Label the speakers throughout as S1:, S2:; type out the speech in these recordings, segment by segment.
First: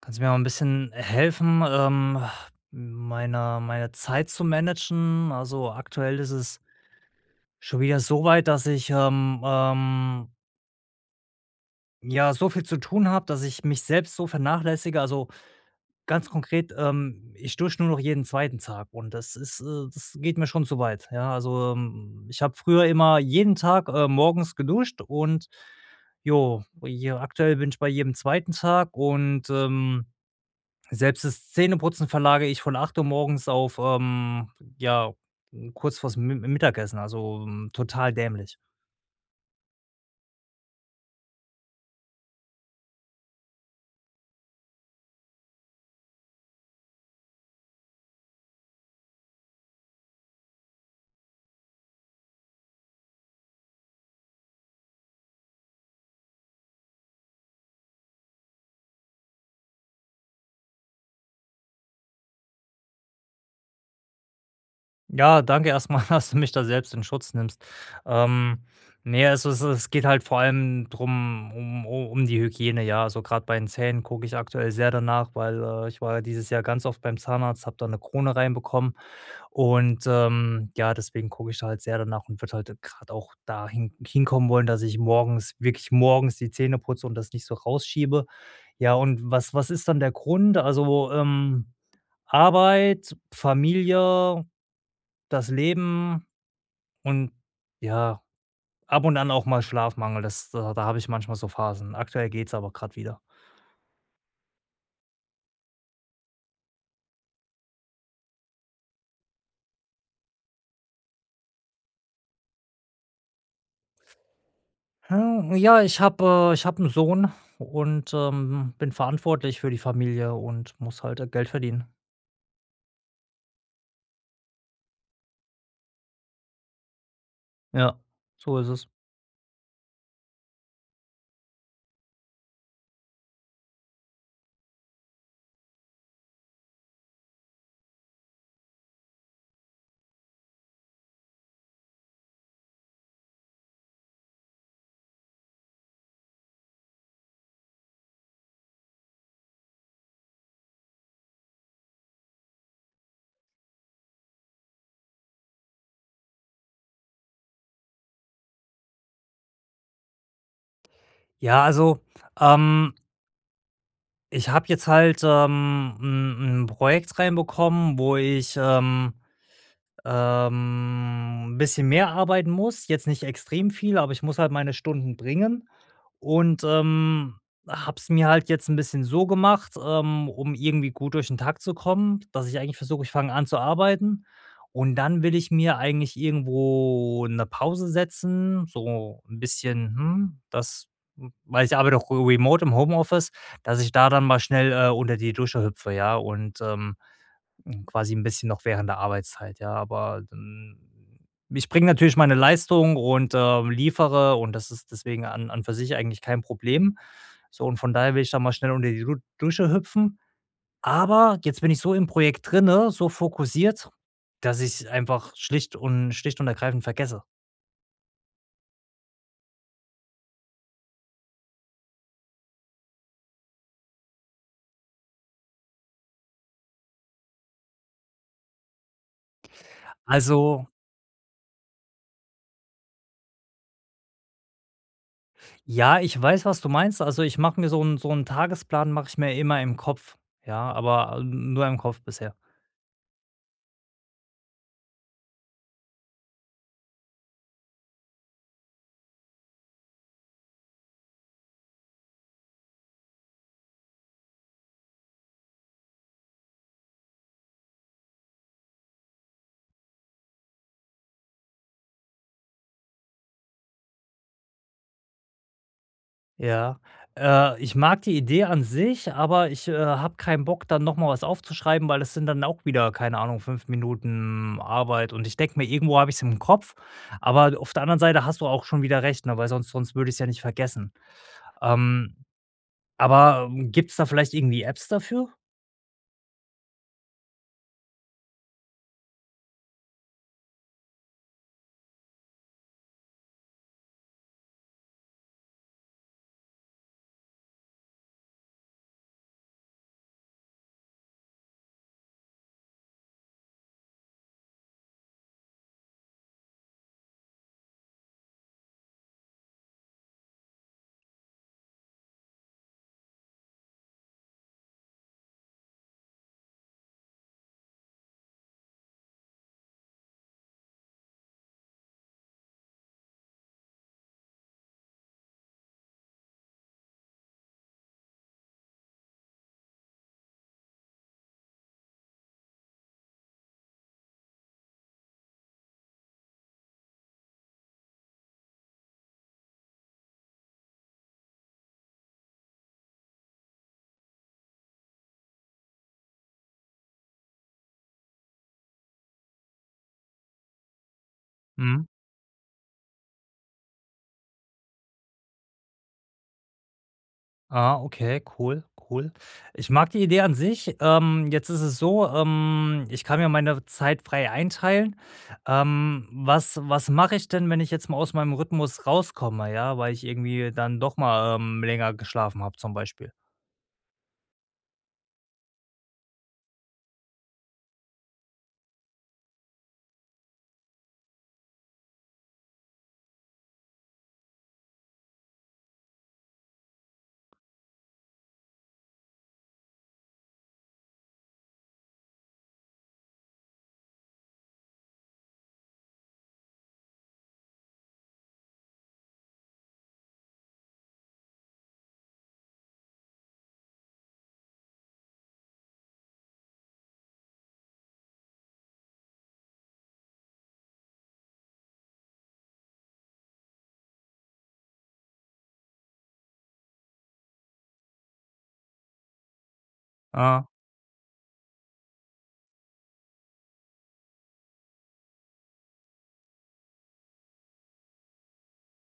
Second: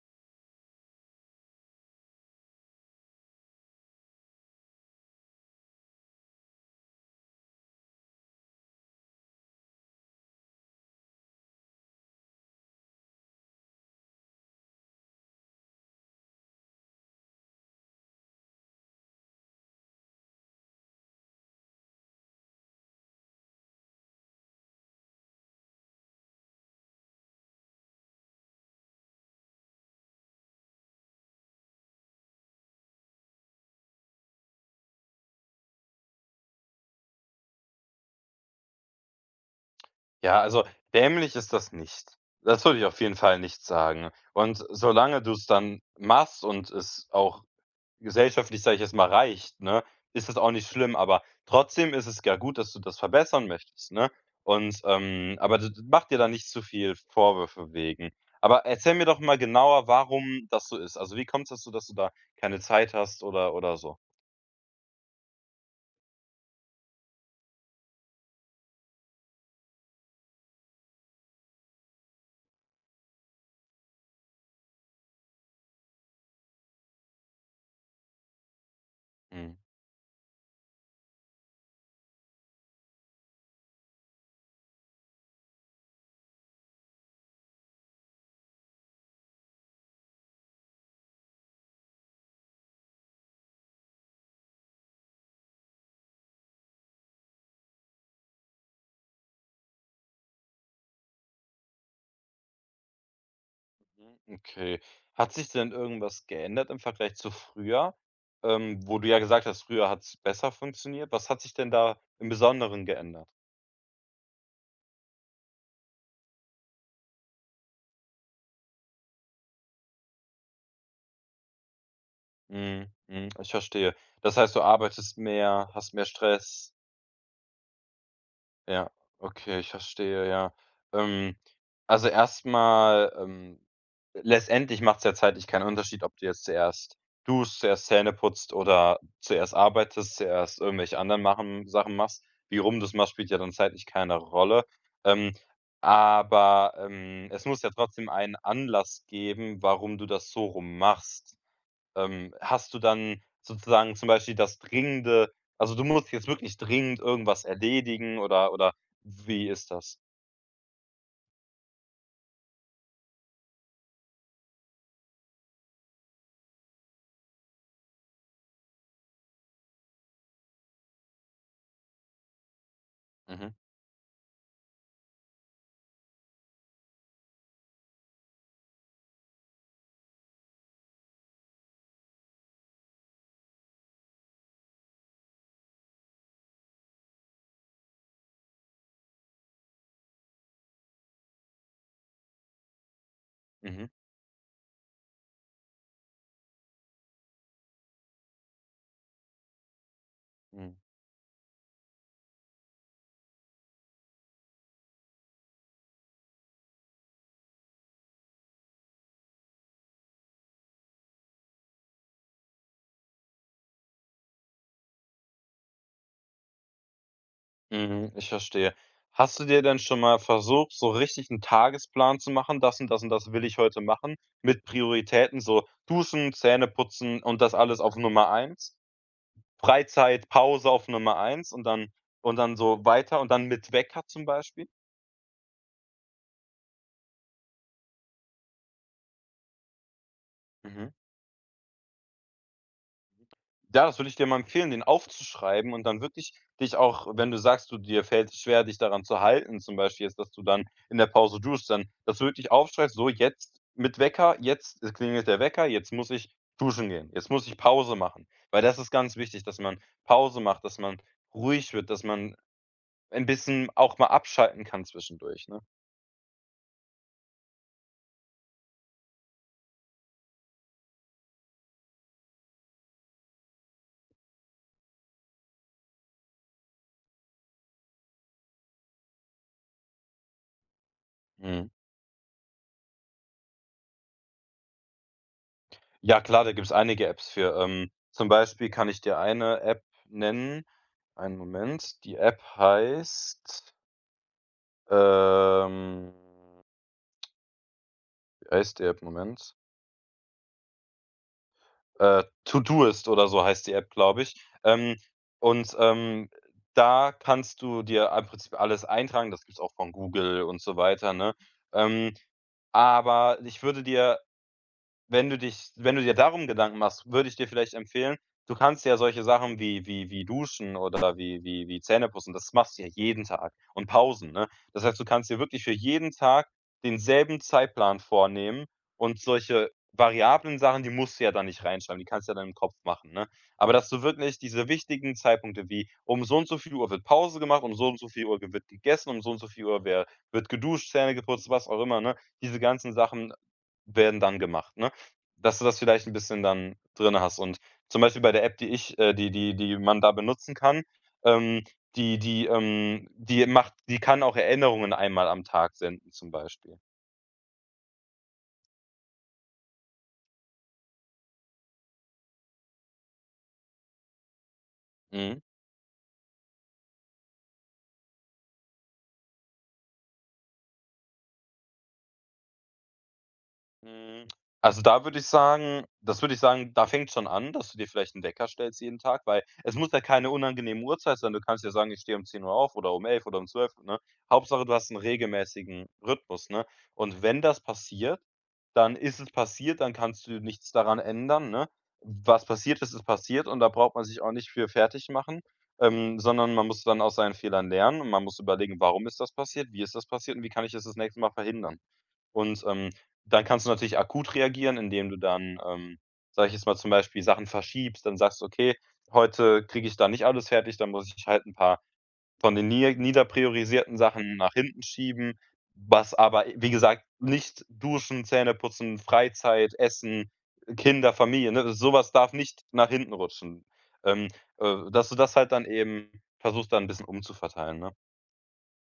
S1: Kannst du mir mal ein bisschen helfen, meine Zeit zu managen? Also, aktuell ist es schon wieder so weit, dass ich, ja, so viel zu tun habe, dass ich mich selbst so vernachlässige. Also, ganz konkret, ich dusche nur noch jeden zweiten Tag und das ist, das geht mir schon zu weit, ja? Also, ich habe früher immer jeden Tag, morgens geduscht und jo, je aktuell bin ich bei jedem zweiten Tag und. Selbst das Zähneputzen verlage ich von 8 Uhr morgens auf, ja, kurz vors Mi Mittagessen, also, total dämlich.
S2: Ja, also dämlich ist das nicht. Das würde ich auf jeden Fall nicht sagen. Und solange du es dann machst und es auch gesellschaftlich, sage ich jetzt mal, reicht, ne, ist das auch nicht schlimm. Aber trotzdem ist es ja gut, dass du das verbessern möchtest, ne? Aber d mach dir da nicht zu viel Vorwürfe wegen. Aber erzähl mir doch mal genauer, warum das so ist. Also, wie kommt es dazu, dass du da keine Zeit hast oder so?
S1: Ja, danke erstmal, dass du mich da selbst in Schutz nimmst. Ähm, ne, also, es geht halt vor allem drum um u um die Hygiene, ja. Also, gerade bei den Zähnen gucke ich aktuell sehr danach, weil, ich war ja dieses Jahr ganz oft beim Zahnarzt, habe da eine Krone reinbekommen.
S2: Mhm.
S1: Und, ja, deswegen gucke ich da halt sehr danach und würde halt gerade auch dahin hinkommen wollen, dass ich morgens wirklich morgens die Zähne putze und das nicht so rausschiebe. Ja, und was ist dann der Grund? Also, Arbeit, Familie, das Leben und ja, ab und an auch mal Schlafmangel. Das da habe ich manchmal so Phasen. Aktuell geht's aber gerade wieder.
S2: Mhm, okay. Hat sich denn irgendwas geändert im Vergleich zu früher? Wo du ja gesagt hast, früher hat es besser funktioniert. Was hat sich denn da im Besonderen geändert?
S1: Ja, ich habe einen Sohn und, bin verantwortlich für die Familie und muss halt, Geld verdienen.
S2: Mhm, mhm, ich verstehe. Das heißt, du arbeitest mehr, hast mehr Stress.
S1: Ja, so ist es.
S2: Ja, okay, ich verstehe, ja. Ähm, also erstmal letztendlich macht's ja zeitlich keinen Unterschied, ob du jetzt zuerst duscht, zuerst Zähne putzt oder zuerst arbeitest, zuerst irgendwelche anderen machen Sachen machst. Wie rum du es machst, spielt ja dann zeitlich keine Rolle. Ähm, aber, es muss ja trotzdem einen Anlass geben, warum du das so rum machst. Hast du dann sozusagen zum Beispiel das Dringende, also, du musst jetzt wirklich dringend irgendwas erledigen oder wie ist das?
S1: Ja, also, ähm, ich habe jetzt halt, 'n Projekt reinbekommen, wo ich 'n bisschen mehr arbeiten muss, jetzt nicht
S2: Mhm,
S1: extrem viel, aber ich muss halt meine Stunden bringen und, habe es mir halt jetzt ein bisschen so gemacht, um irgendwie gut durch den Tag zu kommen, dass ich eigentlich versuche, ich fange an zu arbeiten und dann will ich mir eigentlich irgendwo eine Pause setzen, so ein bisschen, weil ich arbeite auch remote im Homeoffice, dass
S2: mhm,
S1: ich da dann mal schnell, unter die Dusche hüpfe, ja, quasi ein bisschen noch während der Arbeitszeit, ja, aber
S2: mhm,
S1: dann ich bringe natürlich meine Leistung und, liefere und das ist deswegen an für sich eigentlich kein Problem. So und von daher will ich da mal schnell unter die Du Dusche hüpfen. Aber jetzt bin ich so im Projekt drinne, so fokussiert, dass ich einfach schlicht und ergreifend vergesse.
S2: mhm, ich verstehe. Hast du dir denn schon mal versucht, so richtig einen Tagesplan zu machen: „Das und das will ich heute machen“, mit Prioritäten, so Duschen, Zähneputzen und das alles auf Nummer eins. Freizeit,
S1: Also,
S2: Pause auf Nummer eins und dann so weiter und dann mit Wecker zum Beispiel?
S1: ja, ich weiß, was du meinst. Also, ich mache mir so einen Tagesplan mache ich mir immer im Kopf, ja,
S2: Mhm.
S1: aber, nur im Kopf bisher.
S2: Ja, das würde ich dir mal empfehlen, den aufzuschreiben und dann wirklich dich auch, wenn du sagst, du dir fällt es schwer, dich daran zu halten, zum Beispiel jetzt, dass du dann in der Pause duschst, dann, dass du wirklich aufschreibst, so jetzt mit Wecker, jetzt klingelt der Wecker, jetzt muss ich duschen gehen, jetzt muss ich Pause machen. Weil das ist ganz wichtig, dass man Pause macht, dass man ruhig wird, dass man ein bisschen auch mal abschalten kann zwischendurch, ne?
S1: Ja, ich mag die Idee an sich, aber ich, habe keinen Bock, dann noch mal was aufzuschreiben, weil das sind dann auch wieder, keine Ahnung, 5 Minuten Arbeit und ich denke mir, irgendwo habe ich's im Kopf, aber auf der anderen Seite hast du auch schon wieder recht, ne, weil sonst würde ich's ja nicht vergessen.
S2: Mhm.
S1: Ähm, aber gibt's da vielleicht irgendwie Apps dafür?
S2: Ja klar, da gibt's einige Apps für. Zum Beispiel kann ich dir eine App nennen. Einen Moment. Die App heißt, ähm wie heißt die App? Moment. Todoist oder so heißt die App, glaube ich. Ähm, und, ähm, Da kannst du dir im Prinzip alles eintragen. Das gibt's auch von Google und so weiter, ne? Ähm, aber ich würde dir, wenn du dich wenn du dir darum Gedanken machst, würde ich dir vielleicht empfehlen, du kannst ja solche Sachen wie Duschen oder wie Zähneputzen, das machst du ja jeden Tag und Pausen, ne? Das heißt, du kannst dir wirklich für jeden Tag denselben Zeitplan vornehmen und solche variablen Sachen, die musst du ja dann nicht reinschreiben, die kannst du ja dann im Kopf machen, ne? Aber dass du wirklich diese wichtigen Zeitpunkte wie um so und so viel Uhr wird Pause gemacht, um so und so viel Uhr ge wird gegessen, um so und so viel Uhr wer wird geduscht, Zähne geputzt, was auch immer, ne? Diese ganzen Sachen werden dann gemacht, ne? Dass du das vielleicht ein bisschen dann drin hast und zum Beispiel bei der App, die ich die die man da benutzen kann, ähm,
S1: Mhm.
S2: die kann auch Erinnerungen 1 Mal am Tag senden zum Beispiel.
S1: Ah, okay, cool, cool. Ich mag die Idee an sich. Jetzt ist es so, ich kann mir meine Zeit frei einteilen.
S2: Mhm.
S1: Was mache ich denn, wenn ich jetzt mal aus meinem Rhythmus rauskomme, ja, weil ich irgendwie dann doch mal, länger geschlafen habe zum Beispiel?
S2: Hm, also, da würde ich sagen, da fängt schon an, dass du dir vielleicht 'n Wecker stellst jeden Tag, weil es muss ja keine unangenehme Uhrzeit sein. Du kannst ja sagen: „Ich stehe um 10 Uhr auf oder um elf oder um zwölf, ne? Hauptsache, du hast einen regelmäßigen Rhythmus, ne? Und wenn das passiert, dann ist es passiert, dann kannst du nichts daran ändern, ne? Was passiert ist, ist passiert und da braucht man sich auch nicht für fertig machen, sondern man muss dann aus seinen Fehlern lernen und man muss überlegen: „Warum ist das passiert? Wie ist das passiert und wie kann ich es das nächste Mal verhindern?“ und, ähm, Dann kannst du natürlich akut reagieren, indem du dann, sage ich jetzt mal, zum Beispiel Sachen verschiebst, dann sagst: „Okay, heute kriege ich da nicht alles fertig, dann muss ich halt ein paar von den nier niederpriorisierten Sachen nach hinten schieben“, was aber, wie gesagt, nicht Duschen, Zähneputzen, Freizeit, Essen,
S1: Ah,
S2: Kinder, Familie, ne? So darf nicht nach hinten rutschen. Ähm, Dass du das halt dann eben versuchst, dann ein bisschen umzuverteilen, ne?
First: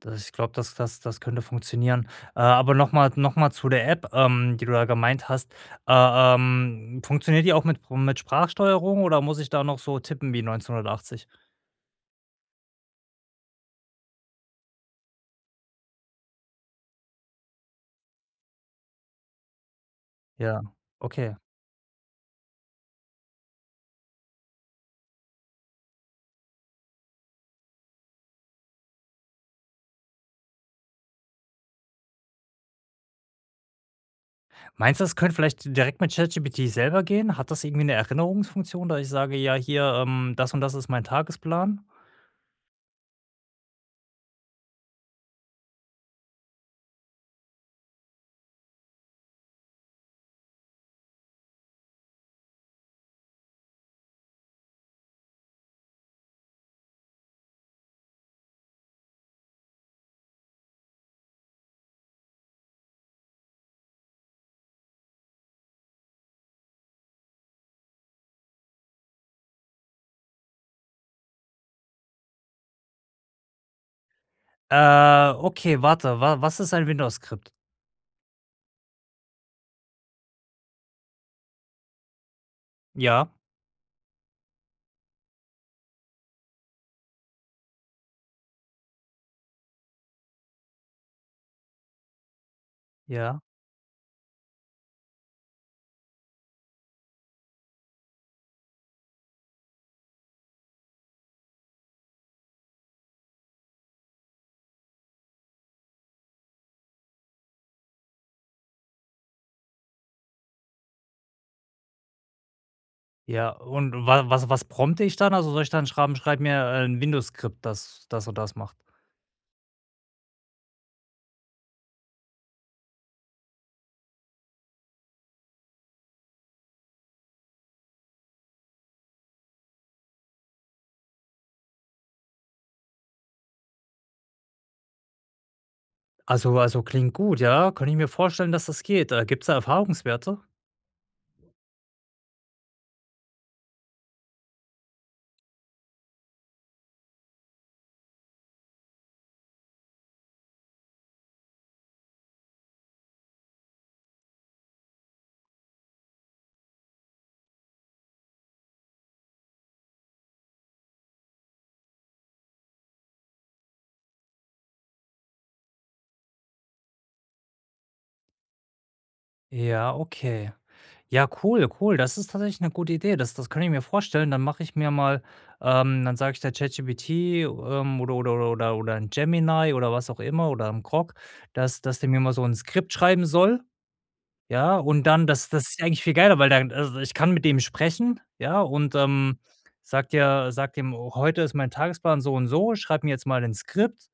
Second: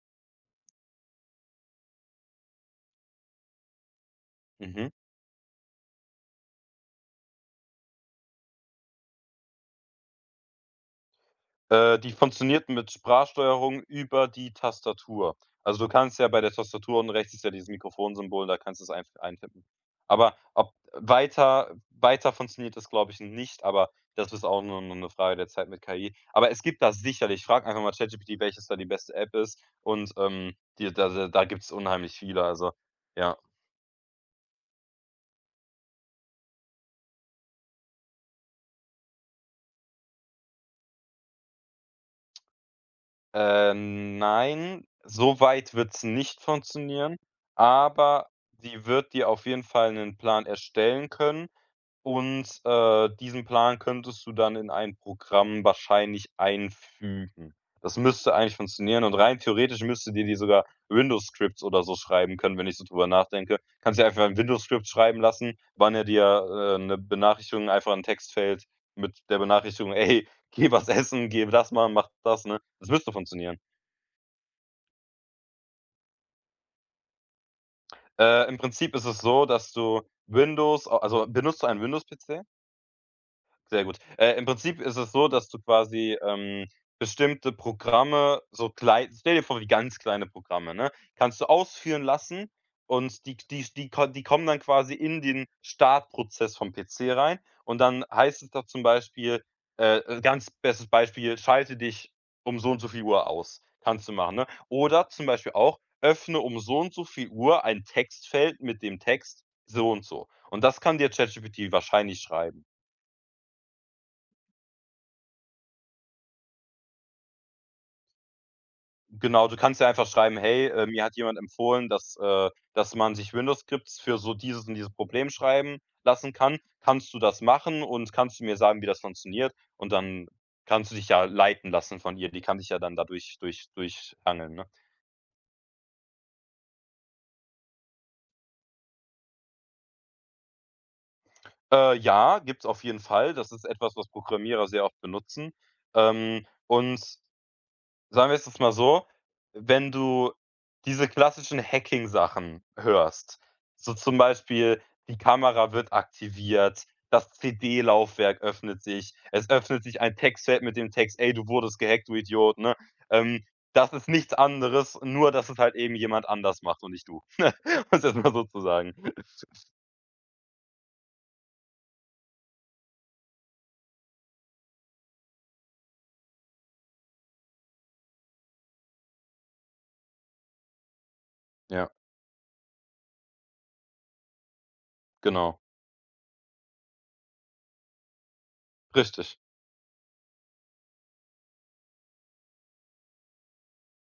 S1: das ich glaube, das könnte funktionieren. Aber noch mal zu der App, die du da
S2: Mhm.
S1: gemeint hast. Äh, Funktioniert die auch mit Sprachsteuerung oder muss ich da noch so tippen wie 1980?
S2: Die funktioniert mit Sprachsteuerung über die Tastatur. Also, du kannst ja bei der Tastatur unten rechts ist ja dieses Mikrofonsymbol, da kannst du es einfach eintippen. Aber
S1: Ja,
S2: ob
S1: okay.
S2: weiter funktioniert das, glaube ich, nicht, aber das ist auch nur 'ne Frage der Zeit mit KI. Aber es gibt da sicherlich, frag einfach mal ChatGPT, welches da die beste App ist und, die da gibt's unheimlich viele, also, ja.
S1: Meinst du, das könnte vielleicht direkt mit ChatGPT selber gehen? Hat das irgendwie eine Erinnerungsfunktion, dass ich sage: „Ja, hier, das und das ist mein Tagesplan?“
S2: Nein, so weit wird's nicht funktionieren, aber sie wird dir auf jeden Fall 'nen Plan erstellen können. Und, diesen Plan könntest du dann in ein Programm wahrscheinlich einfügen. Das müsste eigentlich funktionieren und rein theoretisch müsste dir die sogar Windows-Scripts oder so schreiben können, wenn ich so drüber nachdenke. Kannst dir einfach ein windows Skript schreiben lassen, wann er dir, 'ne Benachrichtigung einfach in Textfeld mit der Benachrichtigung: „Ey, geh was essen, geh das machen, mach das“, ne? Das müsste funktionieren.
S1: Okay, warte, wa was ist ein Windows-Skript?
S2: Im Prinzip ist es so, dass du Windows, also benutzt du einen Windows-PC?
S1: Ja,
S2: Sehr gut. Im Prinzip ist es so, dass du quasi, bestimmte Programme so klei stell dir vor, wie ganz kleine Programme, ne, kannst du ausführen lassen und die
S1: ja,
S2: die die ko die kommen dann quasi in den Startprozess vom PC rein und dann heißt es doch zum Beispiel, ganz bestes Beispiel: „Schalte dich um so und so viel Uhr aus.“ Kannst du machen, ne? Oder zum Beispiel auch: „Öffne um so und so viel Uhr ein Textfeld mit dem Text so und so.“ Und das kann dir ChatGPT wahrscheinlich schreiben.
S1: ja. Und wa was was prompte ich dann? Also, soll ich dann schreiben: „Schreib mir ein Windows-Skript, das das und das macht?“
S2: Genau, du kannst ja einfach schreiben: „Hey, mir hat jemand empfohlen, dass dass man sich Windows-Skripts für so dieses und dieses Problem schreiben lassen kann. Kannst du das machen und kannst du mir sagen, wie das funktioniert?“ Und dann kannst du dich ja leiten lassen von ihr. Die kann dich ja dann dadurch durchangeln, ne?
S1: Also, klingt gut, ja. Könnte ich mir vorstellen, dass das geht. Gibt es da Erfahrungswerte?
S2: Ja, gibt's auf jeden Fall. Das ist etwas, was Programmierer sehr oft benutzen. Ähm, und Sagen wir es jetzt mal so, wenn du diese klassischen Hacking-Sachen hörst, so zum Beispiel die Kamera wird aktiviert, das CD-Laufwerk öffnet sich, es öffnet sich ein Textfeld mit dem Text: „Ey, du wurdest gehackt, du Idiot“, ne? Ähm, Das ist nichts anderes, nur dass es halt eben jemand anders macht und nicht du, um's jetzt mal so zu sagen.
S1: Ja, okay. Ja, cool, cool. Das ist tatsächlich eine gute Idee. Das kann ich mir vorstellen. Dann mache ich mir mal dann sage ich der ChatGPT, oder 'n Gemini oder was auch immer oder ein Grok, dass
S2: Ja,
S1: dass der mir mal so ein Skript schreiben soll. Ja, und dann
S2: genau,
S1: das ist ja eigentlich viel geiler, weil dann also, ich kann mit dem sprechen, ja, und,
S2: richtig.
S1: sagt ihm dem: oh, „Heute ist mein Tagesplan so und so, schreib mir jetzt mal 'nen Skript.“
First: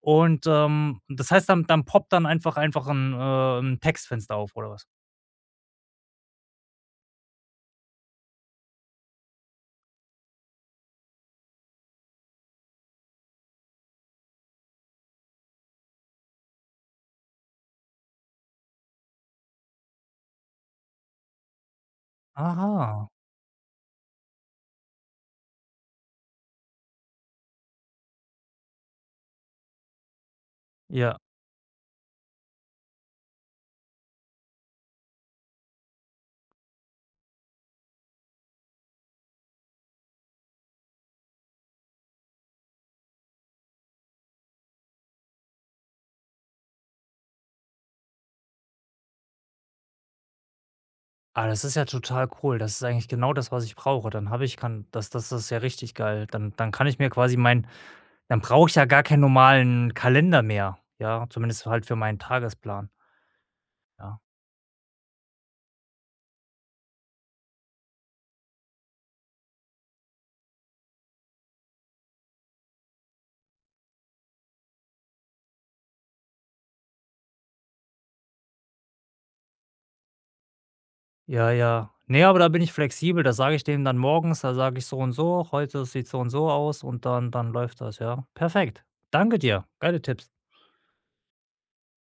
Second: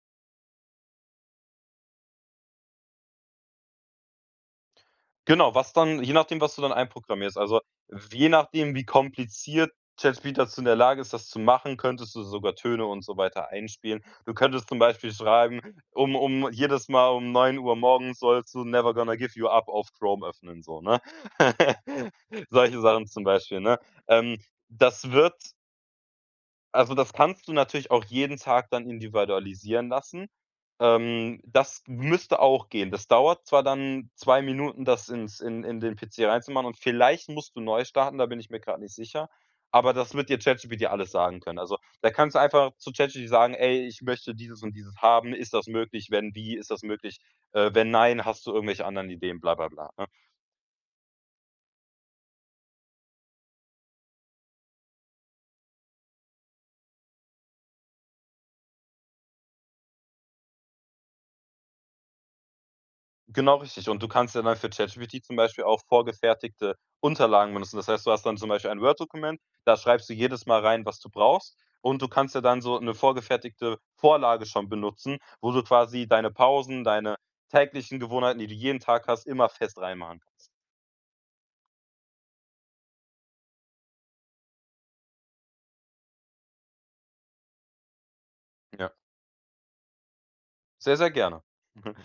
S1: Und, das heißt, dann poppt dann einfach ein 'n Textfenster auf oder was?
S2: Genau, was dann, je nachdem, was du dann einprogrammierst. Also, je nachdem, wie kompliziert ChatGPT dazu in der Lage ist, das zu machen, könntest du sogar Töne und so weiter einspielen. Du könntest zum Beispiel schreiben: „Um um Jedes Mal um 9 Uhr morgens sollst du „Never Gonna Give You Up“ auf Chrome öffnen“, so, ne? Solche Sachen
S1: Aha,
S2: zum Beispiel, ne? Ähm, Das wird, also, das kannst du natürlich auch jeden Tag dann individualisieren lassen.
S1: ja.
S2: Das müsste auch gehen. Das dauert zwar dann 2 Minuten, das ins in den PC reinzumachen und vielleicht musst du neu starten, da bin ich mir gerade nicht sicher, aber das wird dir ChatGPT alles sagen können. Also, da kannst du einfach zu ChatGPT sagen: „Ey, ich möchte dieses und dieses haben. Ist das möglich? Wenn, wie? Ist das möglich? Wenn nein, hast du irgendwelche anderen Ideen?“ Bla bla bla, ne?
S1: Ah, das ist ja total cool. Das ist eigentlich genau das, was ich brauche. Dann habe ich kann das ist ja richtig geil. Dann kann ich mir quasi mein dann brauche ich ja gar keinen normalen Kalender mehr, ja, zumindest halt für meinen Tagesplan,
S2: Genau richtig. Und du
S1: ja.
S2: kannst ja dann für ChatGPT zum Beispiel auch vorgefertigte Unterlagen benutzen. Das heißt, du hast dann zum Beispiel ein Word-Dokument, da schreibst du jedes Mal rein, was du brauchst. Und du kannst ja dann so eine vorgefertigte Vorlage schon benutzen, wo du quasi deine Pausen, deine täglichen Gewohnheiten, die du jeden Tag hast, immer fest reinmachen kannst.
S1: Ja, ja. Ne, aber da bin ich flexibel. Da sage ich dem dann morgens, da sage ich so und so, heute sieht so und so aus und dann läuft das, ja. Perfekt.
S2: Ja,
S1: Danke dir. Geile Tipps.
S2: sehr, sehr gerne.